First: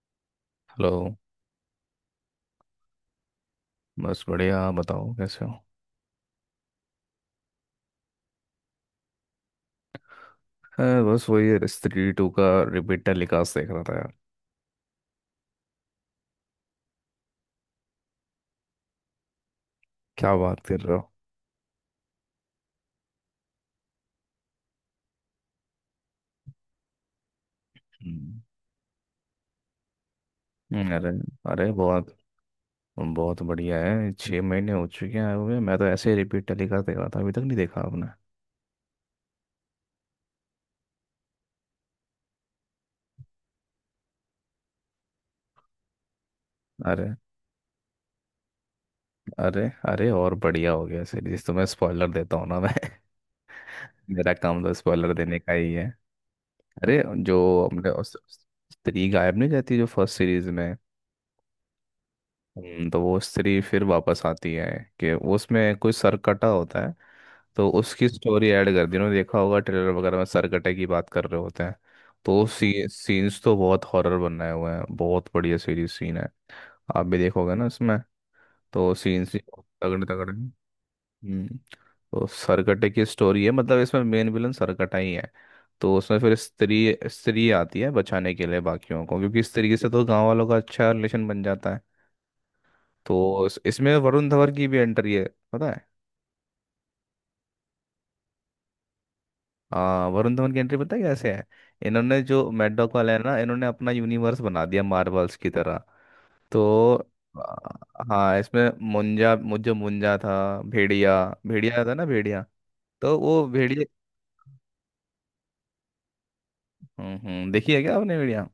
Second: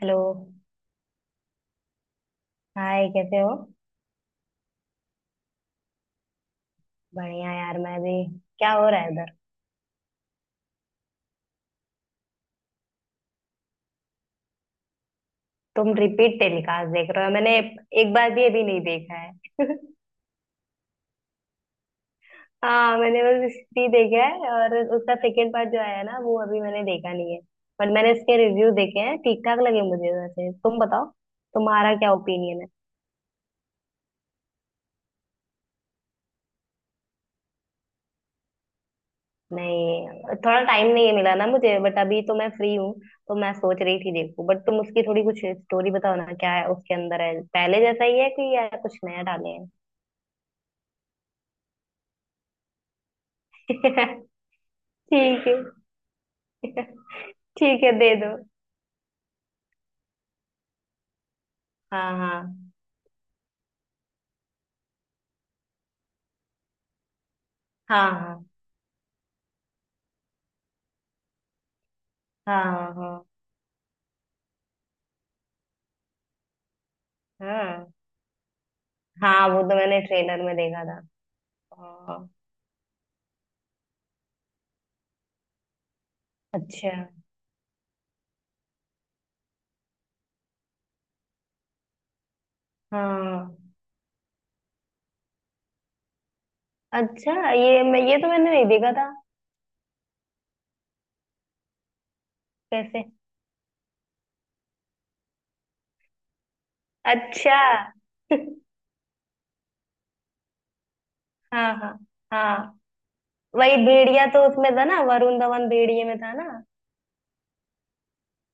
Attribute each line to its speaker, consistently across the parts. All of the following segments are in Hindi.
Speaker 1: हेलो।
Speaker 2: हेलो।
Speaker 1: हाय, कैसे हो।
Speaker 2: बस बढ़िया, आप बताओ कैसे हो।
Speaker 1: बढ़िया यार, मैं भी। क्या हो रहा है उधर।
Speaker 2: हाँ, बस वही स्त्री टू का रिपीटेड लिकास देख रहा था यार।
Speaker 1: तुम रिपीट टेलीकास्ट देख रहे हो? मैंने एक बार भी अभी नहीं देखा है।
Speaker 2: क्या बात कर रहे हो।
Speaker 1: हाँ, मैंने बस हिस्ट्री देखा है और उसका सेकेंड पार्ट जो आया ना, वो अभी मैंने देखा नहीं है। बट मैंने इसके
Speaker 2: हम्म,
Speaker 1: रिव्यू देखे हैं, ठीक ठाक लगे मुझे। वैसे तुम बताओ,
Speaker 2: अरे अरे
Speaker 1: तुम्हारा क्या
Speaker 2: बहुत
Speaker 1: ओपिनियन है।
Speaker 2: बहुत बढ़िया है। 6 महीने हो चुके हैं आए हुए। मैं तो ऐसे ही रिपीट टेलीकास्ट देख रहा था। अभी तक नहीं देखा आपने।
Speaker 1: नहीं, थोड़ा टाइम नहीं मिला ना मुझे, बट अभी तो मैं फ्री हूँ। तो मैं सोच रही थी देखूं। बट तुम उसकी थोड़ी कुछ स्टोरी बताओ ना, क्या है उसके
Speaker 2: अरे,
Speaker 1: अंदर, है पहले जैसा ही है कि या कुछ नया डाले
Speaker 2: अरे, अरे और बढ़िया हो गया सीरीज। तो मैं स्पॉइलर देता हूँ ना, मैं।
Speaker 1: हैं?
Speaker 2: मेरा काम तो स्पॉइलर देने
Speaker 1: ठीक
Speaker 2: का
Speaker 1: है।
Speaker 2: ही है। अरे जो
Speaker 1: ठीक
Speaker 2: हमने
Speaker 1: है, दे दो।
Speaker 2: स्त्री गायब नहीं जाती जो फर्स्ट सीरीज में।
Speaker 1: हाँ, हाँ,
Speaker 2: तो वो स्त्री फिर वापस आती है, कि उसमें कोई सरकटा होता है। तो उसकी
Speaker 1: हाँ।
Speaker 2: स्टोरी ऐड कर दी उन्होंने। देखा होगा ट्रेलर वगैरह में सरकटे की बात कर रहे होते हैं। तो
Speaker 1: हाँ,
Speaker 2: सी,
Speaker 1: हाँ, हाँ।
Speaker 2: सीन्स तो बहुत हॉरर बनाए हुए हैं, बहुत बढ़िया सीरीज सीन है। आप भी देखोगे ना
Speaker 1: हाँ,
Speaker 2: इसमें। तो सीन्स भी
Speaker 1: हाँ। वो
Speaker 2: बहुत
Speaker 1: तो मैंने
Speaker 2: तगड़े तगड़े
Speaker 1: ट्रेलर
Speaker 2: हैं।
Speaker 1: में देखा था।
Speaker 2: हम्म
Speaker 1: हाँ,
Speaker 2: तो सरकटे की स्टोरी है, मतलब इसमें मेन विलन सरकटा ही है। तो उसमें फिर
Speaker 1: अच्छा।
Speaker 2: स्त्री स्त्री आती है बचाने के लिए बाकियों को, क्योंकि स्त्री से तो गांव वालों का अच्छा रिलेशन बन जाता है। तो
Speaker 1: हाँ।
Speaker 2: इसमें वरुण धवन की भी एंट्री है, पता है।
Speaker 1: अच्छा, ये मैं, ये तो मैंने नहीं देखा था।
Speaker 2: हाँ, वरुण धवन की एंट्री पता है कैसे है। इन्होंने जो मैड डॉग
Speaker 1: कैसे?
Speaker 2: वाला है ना, इन्होंने अपना यूनिवर्स बना दिया मार्वल्स की तरह। तो आ,
Speaker 1: अच्छा।
Speaker 2: हाँ, इसमें मुंजा जो मुंजा था। भेड़िया
Speaker 1: हाँ,
Speaker 2: भेड़िया
Speaker 1: हाँ,
Speaker 2: था ना, भेड़िया।
Speaker 1: हाँ।
Speaker 2: तो वो
Speaker 1: वही
Speaker 2: भेड़िया।
Speaker 1: भेड़िया तो उसमें था ना, वरुण धवन भेड़िए में था ना।
Speaker 2: हम्म, हम्म, देखी है क्या आपने भेड़िया।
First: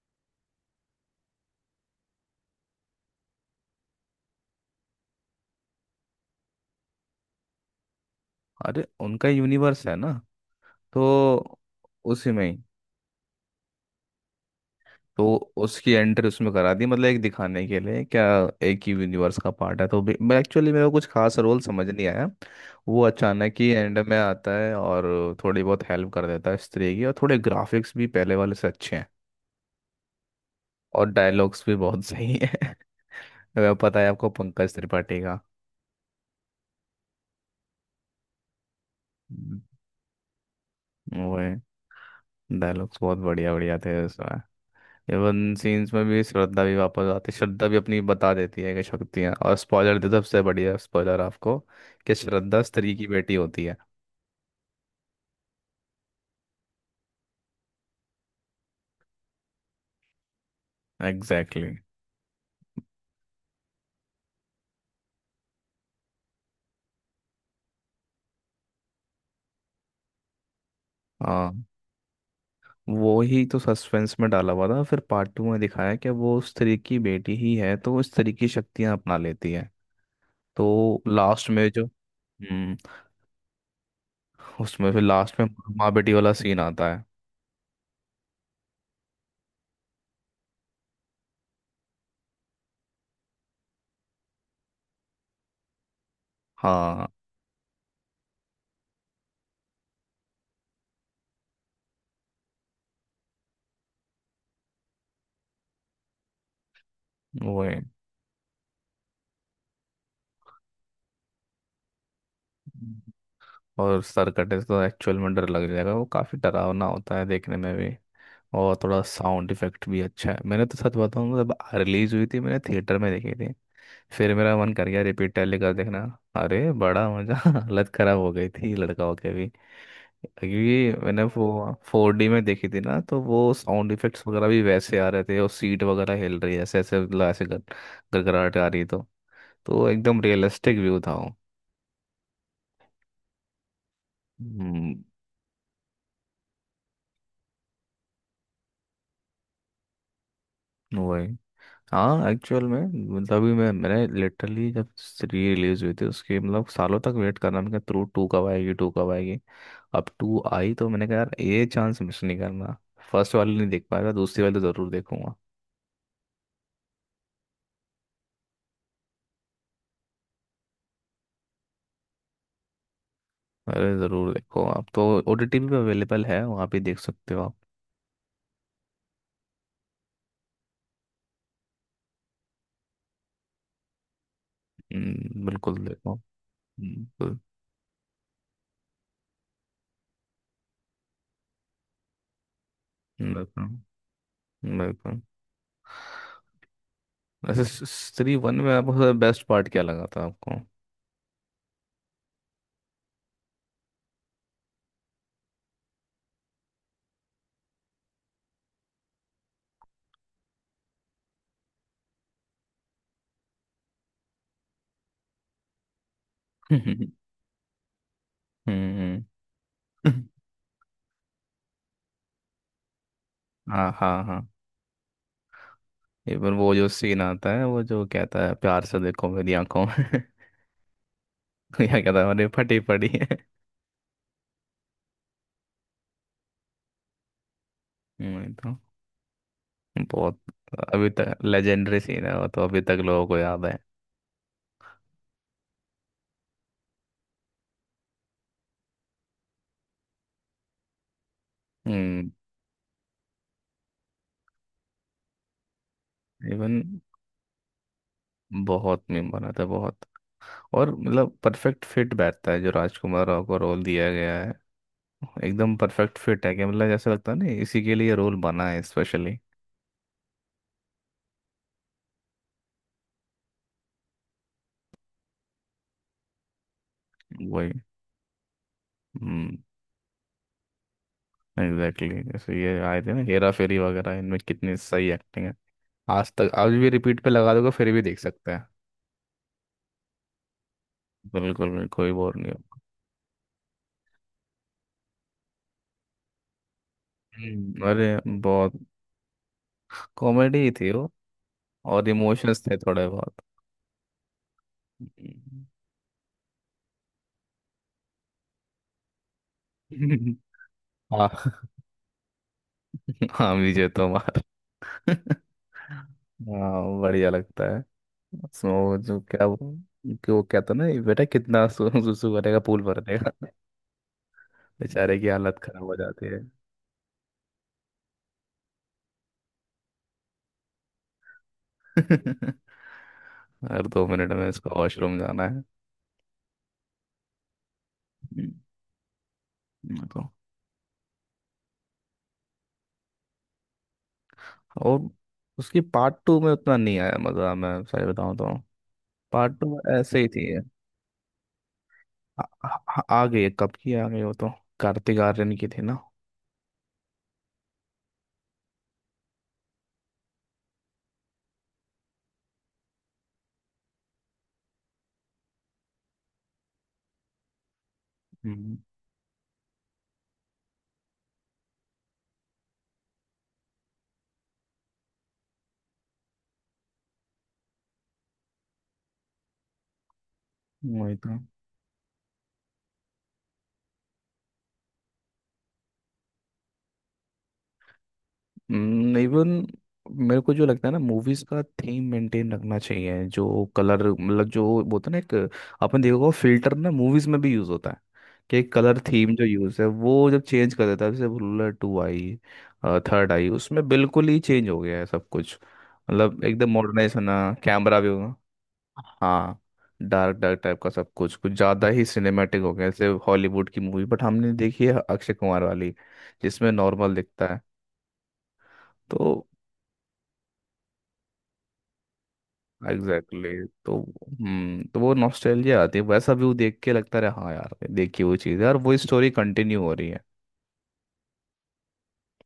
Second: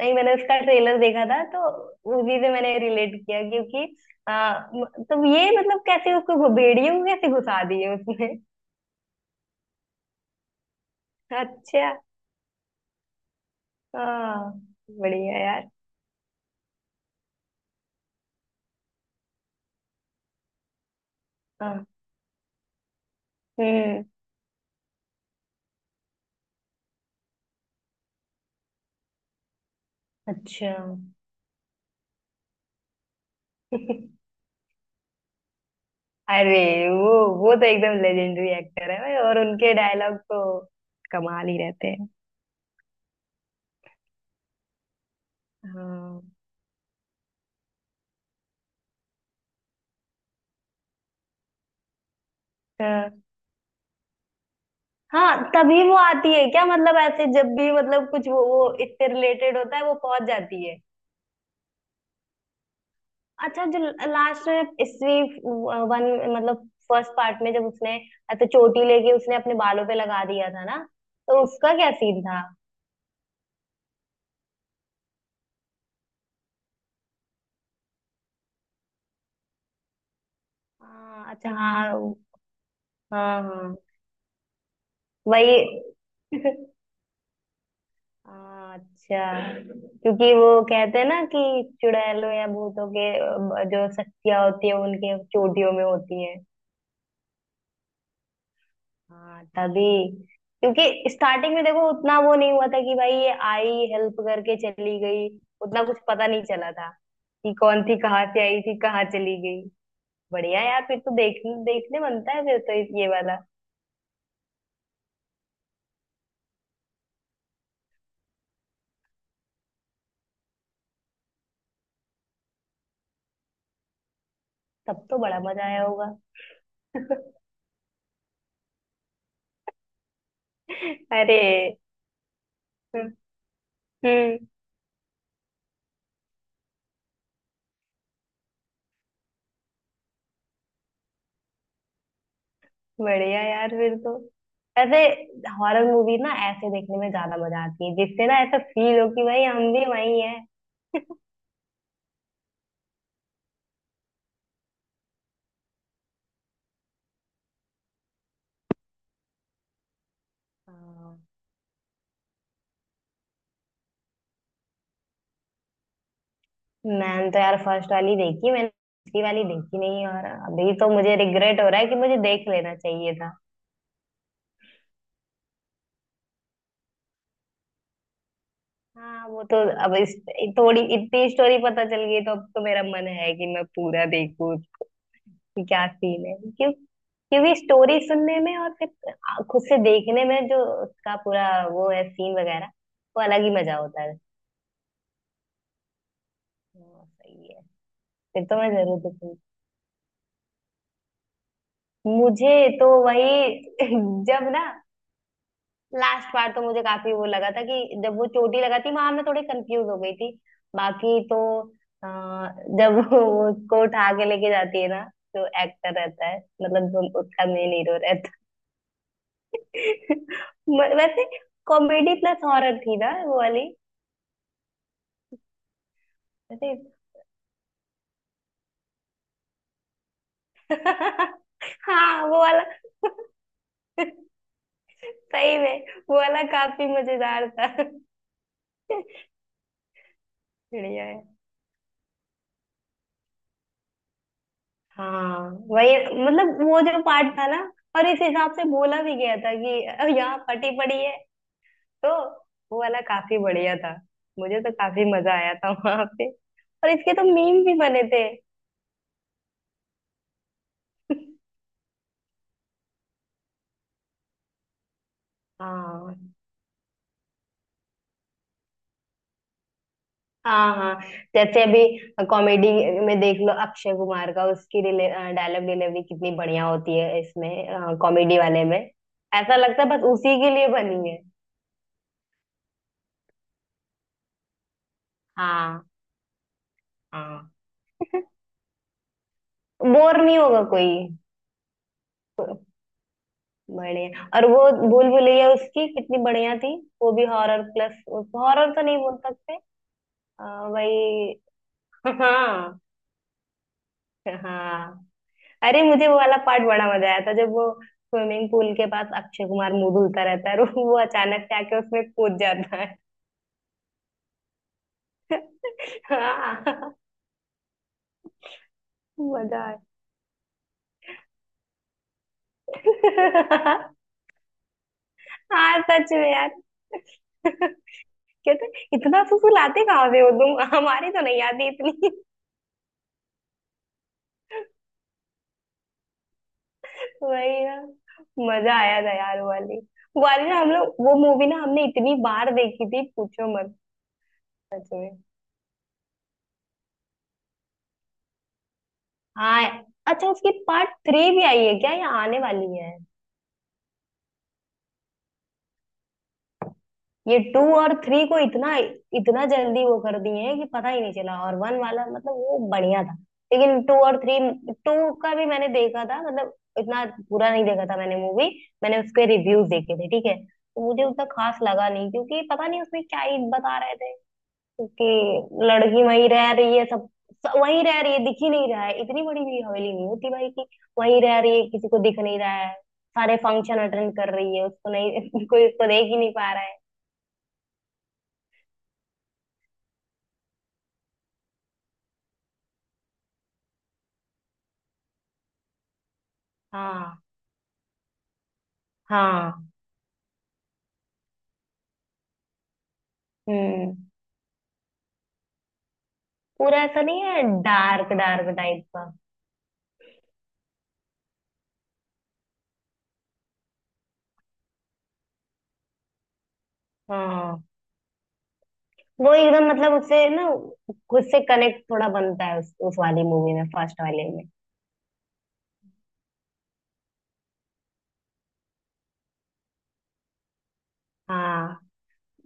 Speaker 1: नहीं, मैंने उसका ट्रेलर देखा था तो उसी से मैंने रिलेट किया, क्योंकि तो ये मतलब कैसे उसको भेड़िए को कैसे घुसा दिए उसमें।
Speaker 2: अरे, उनका यूनिवर्स है ना, तो
Speaker 1: अच्छा।
Speaker 2: उसी में ही।
Speaker 1: हाँ, बढ़िया
Speaker 2: तो
Speaker 1: यार।
Speaker 2: उसकी एंट्री उसमें करा दी, मतलब एक दिखाने के लिए क्या, एक ही यूनिवर्स का पार्ट है तो मैं एक्चुअली, मेरे को कुछ खास रोल
Speaker 1: हाँ।
Speaker 2: समझ नहीं आया। वो अचानक ही एंड
Speaker 1: हम्म।
Speaker 2: में आता है और थोड़ी बहुत हेल्प कर देता है स्त्री की, और थोड़े ग्राफिक्स भी पहले वाले से अच्छे हैं।
Speaker 1: अच्छा।
Speaker 2: और डायलॉग्स भी बहुत सही है। अगर पता है आपको पंकज त्रिपाठी का।
Speaker 1: अरे वो तो एकदम लेजेंडरी एक्टर है भाई, और
Speaker 2: हम्म,
Speaker 1: उनके डायलॉग तो
Speaker 2: वो
Speaker 1: कमाल
Speaker 2: है,
Speaker 1: ही रहते हैं।
Speaker 2: डायलॉग्स बहुत बढ़िया बढ़िया थे। एवन सीन्स में
Speaker 1: हाँ,
Speaker 2: भी श्रद्धा भी वापस आती है, श्रद्धा भी अपनी बता देती है कि शक्तियाँ। और स्पॉइलर दे सबसे बढ़िया स्पॉइलर आपको, कि श्रद्धा स्त्री की
Speaker 1: हाँ,
Speaker 2: बेटी होती है।
Speaker 1: हाँ, तभी वो आती है क्या? मतलब ऐसे जब भी मतलब कुछ वो इससे रिलेटेड होता है, वो पहुंच जाती है।
Speaker 2: Exactly exactly।
Speaker 1: अच्छा, जो लास्ट में इसी वन, मतलब फर्स्ट पार्ट में, जब उसने ऐसे चोटी लेके उसने अपने बालों पे लगा दिया था ना, तो
Speaker 2: हाँ,
Speaker 1: उसका क्या सीन था?
Speaker 2: वो ही तो सस्पेंस में डाला हुआ था, फिर पार्ट टू में दिखाया कि वो स्त्री की बेटी ही है, तो वो स्त्री की शक्तियाँ अपना लेती है। तो
Speaker 1: हाँ,
Speaker 2: लास्ट
Speaker 1: अच्छा।
Speaker 2: में जो
Speaker 1: हाँ, हाँ, हाँ,
Speaker 2: उसमें फिर लास्ट में
Speaker 1: वही।
Speaker 2: माँ बेटी वाला सीन आता है।
Speaker 1: हाँ, अच्छा। क्योंकि वो कहते हैं ना कि चुड़ैलों या भूतों के जो शक्तियां होती है उनके चोटियों में होती है।
Speaker 2: हाँ
Speaker 1: हाँ तभी, क्योंकि स्टार्टिंग में देखो, उतना वो नहीं हुआ था कि भाई ये आई हेल्प करके चली गई। उतना कुछ पता नहीं चला था कि
Speaker 2: वो है।
Speaker 1: कौन थी, कहाँ से आई थी, कहाँ चली गई। बढ़िया यार, फिर तो देखने देखने बनता है, फिर तो ये वाला।
Speaker 2: और सर कटे तो एक्चुअल में डर लग जाएगा, वो काफी डरावना होता है देखने में भी। और थोड़ा साउंड इफेक्ट भी अच्छा है। मैंने तो सच बताऊँ, जब रिलीज हुई थी मैंने थिएटर में देखी थी, फिर मेरा मन कर गया
Speaker 1: तब तो
Speaker 2: रिपीट
Speaker 1: बड़ा मजा
Speaker 2: टेलीकास्ट
Speaker 1: आया
Speaker 2: देखना।
Speaker 1: होगा।
Speaker 2: अरे बड़ा मज़ा हालत ख़राब हो गई थी लड़का होके भी। क्योंकि मैंने
Speaker 1: अरे।
Speaker 2: वो 4D में देखी थी ना, तो वो साउंड इफेक्ट्स
Speaker 1: हम्म।
Speaker 2: वगैरह भी वैसे आ रहे थे और सीट वगैरह हिल रही है ऐसे ऐसे, मतलब ऐसे गड़गड़ाहट आ रही तो एकदम रियलिस्टिक व्यू था वो।
Speaker 1: बढ़िया यार, फिर तो
Speaker 2: हम्म,
Speaker 1: ऐसे हॉरर मूवी ना ऐसे देखने में ज्यादा मजा आती है, जिससे ना ऐसा फील हो कि भाई हम भी वही हैं।
Speaker 2: वही। हाँ, एक्चुअल में, मतलब अभी मैंने लिटरली जब री रिलीज हुई थी उसके, मतलब सालों तक वेट करना, मैंने कहा टू टू कब आएगी, टू कब आएगी। अब टू आई तो मैंने कहा
Speaker 1: हाँ,
Speaker 2: यार, ये चांस मिस नहीं करना। फर्स्ट वाली नहीं देख पाया था, दूसरी वाली तो ज़रूर देखूंगा।
Speaker 1: मैंने तो यार फर्स्ट वाली देखी, मैंने दूसरी वाली देखी नहीं, और अभी तो मुझे रिग्रेट हो रहा है कि मुझे देख लेना चाहिए था।
Speaker 2: अरे ज़रूर देखो आप तो। OTT पे अवेलेबल है, वहाँ पे देख सकते हो आप।
Speaker 1: हाँ, वो तो। अब इस, थोड़ी इतनी स्टोरी पता चल गई, तो अब तो मेरा मन है कि मैं पूरा देखूं, कि
Speaker 2: बिल्कुल
Speaker 1: क्या
Speaker 2: देखो।
Speaker 1: सीन है क्यों,
Speaker 2: बिल्कुल,
Speaker 1: क्योंकि स्टोरी सुनने में और फिर खुद से देखने में जो उसका पूरा वो है सीन वगैरह, वो अलग ही
Speaker 2: बिल्कुल,
Speaker 1: मजा होता है।
Speaker 2: बिल्कुल।
Speaker 1: हाँ, सही है।
Speaker 2: ऐसे स्त्री
Speaker 1: फिर
Speaker 2: वन
Speaker 1: तो मैं
Speaker 2: में
Speaker 1: जरूर
Speaker 2: आपको
Speaker 1: देखूंगी।
Speaker 2: बेस्ट पार्ट क्या लगा था आपको।
Speaker 1: मुझे तो वही जब ना लास्ट बार, तो मुझे काफी वो लगा था कि जब वो चोटी लगा थी वहां, मैं थोड़ी कंफ्यूज हो गई थी। बाकी तो अ, जब वो उसको उठा के लेके जाती है ना, जो एक्टर रहता है, मतलब जो उसका मेन हीरो।
Speaker 2: हम्म,
Speaker 1: वैसे कॉमेडी प्लस हॉरर थी ना वो वाली।
Speaker 2: हाँ, हाँ, हाँ। इवन वो
Speaker 1: वैसे।
Speaker 2: जो सीन आता है, वो जो कहता है प्यार से देखो मेरी आंखों में। या कहता
Speaker 1: हाँ,
Speaker 2: है
Speaker 1: वो
Speaker 2: अरे
Speaker 1: वाला।
Speaker 2: फटी पड़ी है।
Speaker 1: सही में, वो वाला काफी मजेदार था।
Speaker 2: तो बहुत,
Speaker 1: बढ़िया
Speaker 2: अभी
Speaker 1: है।
Speaker 2: तक लेजेंडरी सीन है वो, तो अभी तक लोगों को याद है।
Speaker 1: हाँ, वही। मतलब वो जो पार्ट था ना, और इस हिसाब से बोला भी गया था कि यहाँ फटी पड़ी है"। तो
Speaker 2: हम्म
Speaker 1: वो वाला काफी बढ़िया था, मुझे तो काफी मजा आया था वहां पे। और
Speaker 2: इवन
Speaker 1: इसके तो मीम भी बने थे।
Speaker 2: बहुत मीम बना था, बहुत, और मतलब परफेक्ट फिट बैठता है जो राजकुमार राव को रोल दिया गया है। एकदम
Speaker 1: हाँ,
Speaker 2: परफेक्ट फिट है कि मतलब, जैसे लगता है ना, इसी के लिए रोल बना है स्पेशली।
Speaker 1: हाँ, हाँ। जैसे अभी कॉमेडी में देख लो, अक्षय कुमार का, उसकी डिले डायलॉग डिलीवरी कितनी बढ़िया होती है
Speaker 2: वही।
Speaker 1: इसमें कॉमेडी वाले में।
Speaker 2: हम्म
Speaker 1: ऐसा लगता है बस उसी के लिए बनी है।
Speaker 2: एग्जैक्टली जैसे ये आए थे ना हेरा फेरी वगैरह, इनमें कितनी सही एक्टिंग है।
Speaker 1: हाँ,
Speaker 2: आज तक आज भी रिपीट पे
Speaker 1: हाँ।
Speaker 2: लगा दोगे फिर भी देख सकते हैं।
Speaker 1: बोर नहीं होगा कोई।
Speaker 2: बिल्कुल, बिल्कुल, कोई बोर नहीं होगा।
Speaker 1: बढ़िया। और वो भूल भुलैया उसकी कितनी बढ़िया थी, वो भी हॉरर प्लस।
Speaker 2: अरे
Speaker 1: हॉरर
Speaker 2: बहुत
Speaker 1: तो नहीं बोल सकते। अ,
Speaker 2: कॉमेडी थी वो,
Speaker 1: वही।
Speaker 2: और इमोशंस थे
Speaker 1: हाँ,
Speaker 2: थोड़े बहुत।
Speaker 1: हाँ।
Speaker 2: हम्म,
Speaker 1: अरे, मुझे वो वाला पार्ट बड़ा मजा आया था, जब वो स्विमिंग पूल के पास अक्षय कुमार मुंह धुलता रहता है और वो
Speaker 2: हाँ,
Speaker 1: अचानक से आके उसमें कूद जाता है।
Speaker 2: हाँ, विजय तोमार।
Speaker 1: हाँ,
Speaker 2: हाँ बढ़िया लगता है। उसमें वो जो क्या वो,
Speaker 1: मजा आया।
Speaker 2: कि वो कहता ना, ये बेटा कितना सुसु करेगा, पूल भर देगा। बेचारे की हालत
Speaker 1: हाँ,
Speaker 2: खराब हो
Speaker 1: सच
Speaker 2: जाती
Speaker 1: में
Speaker 2: है।
Speaker 1: यार। कहते, इतना फुसलाते कहाँ से हो तुम, हमारी तो नहीं आती इतनी।
Speaker 2: हर 2 मिनट में इसको वॉशरूम जाना है।
Speaker 1: वही ना, मजा आया था यार वो वाली।
Speaker 2: हम्म,
Speaker 1: वो वाली ना, हम लोग वो मूवी ना, हमने इतनी बार देखी थी पूछो मत। सच
Speaker 2: और
Speaker 1: में।
Speaker 2: उसकी पार्ट टू में उतना नहीं आया मज़ा, मैं सही बताऊँ तो, पार्ट
Speaker 1: हाँ,
Speaker 2: टू ऐसे ही
Speaker 1: अच्छा,
Speaker 2: थी।
Speaker 1: उसकी पार्ट थ्री भी आई है क्या या आने वाली है?
Speaker 2: आ गई है, कब की आ गई वो तो। कार्तिक आर्यन की थी ना।
Speaker 1: ये टू और थ्री को इतना इतना जल्दी वो कर दिए हैं कि पता ही नहीं चला, और वन वाला मतलब वो बढ़िया था। लेकिन टू और थ्री, टू का भी मैंने देखा था मतलब इतना, पूरा नहीं देखा था मैंने मूवी।
Speaker 2: हम्म,
Speaker 1: मैंने उसके रिव्यूज देखे थे, ठीक है, तो मुझे उतना खास लगा नहीं, क्योंकि पता नहीं उसमें क्या ही बता रहे थे। क्योंकि लड़की वहीं रह रही है, सब सब वहीं रह रही है, दिख ही नहीं रहा है। इतनी बड़ी भी हवेली नहीं होती भाई कि
Speaker 2: वही
Speaker 1: वहीं
Speaker 2: तो।
Speaker 1: रह रही है किसी को दिख नहीं रहा है। सारे फंक्शन अटेंड कर रही है, उसको नहीं कोई उसको देख ही नहीं पा रहा है।
Speaker 2: इवन मेरे को जो लगता है ना, मूवीज का थीम मेंटेन रखना चाहिए, जो कलर, मतलब जो बोलते हैं ना एक, आपने देखा होगा फिल्टर ना,
Speaker 1: हाँ,
Speaker 2: मूवीज में भी यूज होता है कि कलर थीम जो
Speaker 1: हाँ।
Speaker 2: यूज है वो जब चेंज कर देता है, जैसे रूलर टू आई, थर्ड आई उसमें
Speaker 1: हम्म।
Speaker 2: बिल्कुल ही चेंज हो गया है सब कुछ, मतलब एकदम
Speaker 1: पूरा ऐसा
Speaker 2: मॉडर्नाइज
Speaker 1: नहीं
Speaker 2: होना
Speaker 1: है
Speaker 2: कैमरा भी
Speaker 1: डार्क
Speaker 2: होगा।
Speaker 1: डार्क टाइप का।
Speaker 2: हाँ, डार्क डार्क टाइप का सब कुछ, कुछ ज़्यादा ही सिनेमैटिक हो गया, जैसे हॉलीवुड की मूवी। बट हमने देखी है अक्षय कुमार वाली, जिसमें नॉर्मल दिखता है,
Speaker 1: हाँ,
Speaker 2: तो
Speaker 1: वो एकदम मतलब उससे ना, खुद से कनेक्ट थोड़ा बनता है उस वाली
Speaker 2: एग्जैक्टली
Speaker 1: मूवी में,
Speaker 2: exactly।
Speaker 1: फर्स्ट वाले में।
Speaker 2: तो वो नॉस्टैल्जिया आती है, वैसा व्यू देख के लगता रहा हाँ यार, देखी वो चीज़ है और वो स्टोरी कंटिन्यू हो रही है।
Speaker 1: हाँ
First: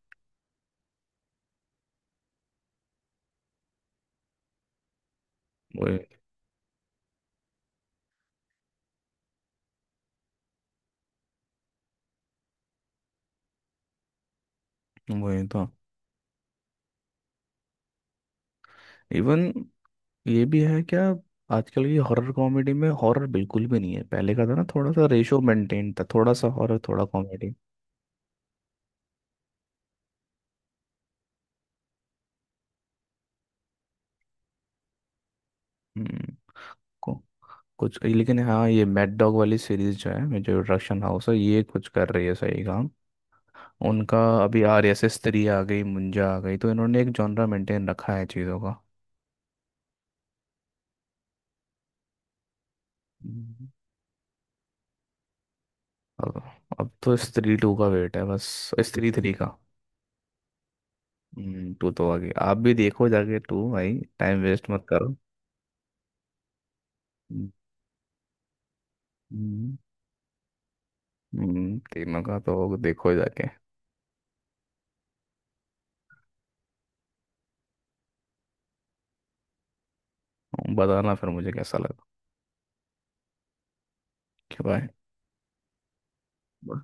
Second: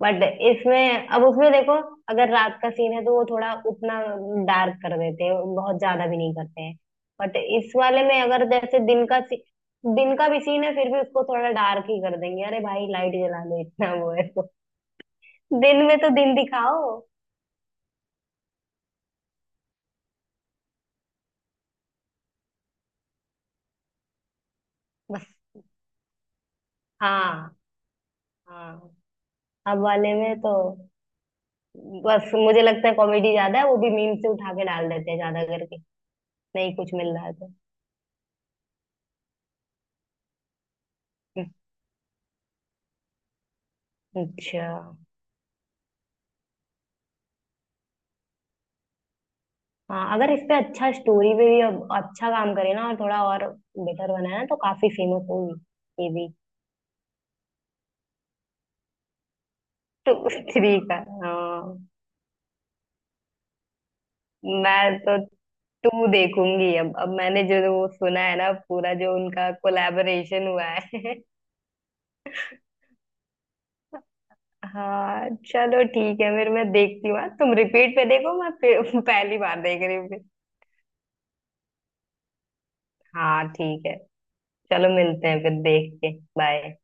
Speaker 1: बट इसमें, अब उसमें देखो, अगर रात का सीन है तो वो थोड़ा उतना डार्क कर देते हैं, बहुत
Speaker 2: वही,
Speaker 1: ज्यादा भी नहीं करते हैं। बट इस वाले में अगर जैसे दिन का भी सीन है, फिर भी उसको थोड़ा डार्क ही कर देंगे। अरे भाई लाइट जला दो, इतना वो है तो।
Speaker 2: वही तो।
Speaker 1: दिन में तो दिन दिखाओ।
Speaker 2: इवन ये भी है क्या, आजकल की हॉरर कॉमेडी में हॉरर बिल्कुल भी नहीं है, पहले का था ना थोड़ा सा
Speaker 1: बस।
Speaker 2: रेशो मेंटेन, था थोड़ा सा हॉरर थोड़ा कॉमेडी।
Speaker 1: हाँ, हाँ। अब वाले में तो बस मुझे लगता है कॉमेडी ज्यादा है, वो भी मीम से उठा के डाल देते हैं ज्यादा करके।
Speaker 2: हम्म
Speaker 1: नहीं कुछ मिल
Speaker 2: को,
Speaker 1: रहा है तो।
Speaker 2: कुछ लेकिन हाँ, ये मैड डॉग वाली सीरीज जो है, जो प्रोडक्शन हाउस है, ये कुछ कर रही है सही काम। उनका अभी आर
Speaker 1: अच्छा।
Speaker 2: एस एस थ्री आ गई, मुंजा आ गई, तो इन्होंने एक जॉनरा मेंटेन रखा है चीज़ों का।
Speaker 1: हाँ, अगर इस पे अच्छा, स्टोरी पे भी अब अच्छा काम करे ना और थोड़ा और
Speaker 2: हम्म।
Speaker 1: बेटर बनाए ना, तो काफी फेमस होगी ये भी।
Speaker 2: अब अब तो स्त्री टू का वेट है बस, स्त्री थ्री का।
Speaker 1: तो थ्री का। हाँ,
Speaker 2: टू तो आगे आप भी देखो जाके, टू भाई, टाइम वेस्ट मत
Speaker 1: मैं
Speaker 2: करो।
Speaker 1: तो टू देखूंगी अब मैंने
Speaker 2: हम्म,
Speaker 1: जो वो सुना है ना पूरा, जो उनका
Speaker 2: हम्म,
Speaker 1: कोलैबोरेशन हुआ है।
Speaker 2: तीनों का तो देखो जाके।
Speaker 1: हाँ, चलो ठीक है, फिर मैं देखती हूँ हाँ। तुम रिपीट पे देखो, मैं फिर पहली बार देख रही हूँ।
Speaker 2: बताना फिर मुझे कैसा लगा।
Speaker 1: हाँ, ठीक है,
Speaker 2: ओके, बाय।
Speaker 1: चलो मिलते हैं फिर देख के। बाय।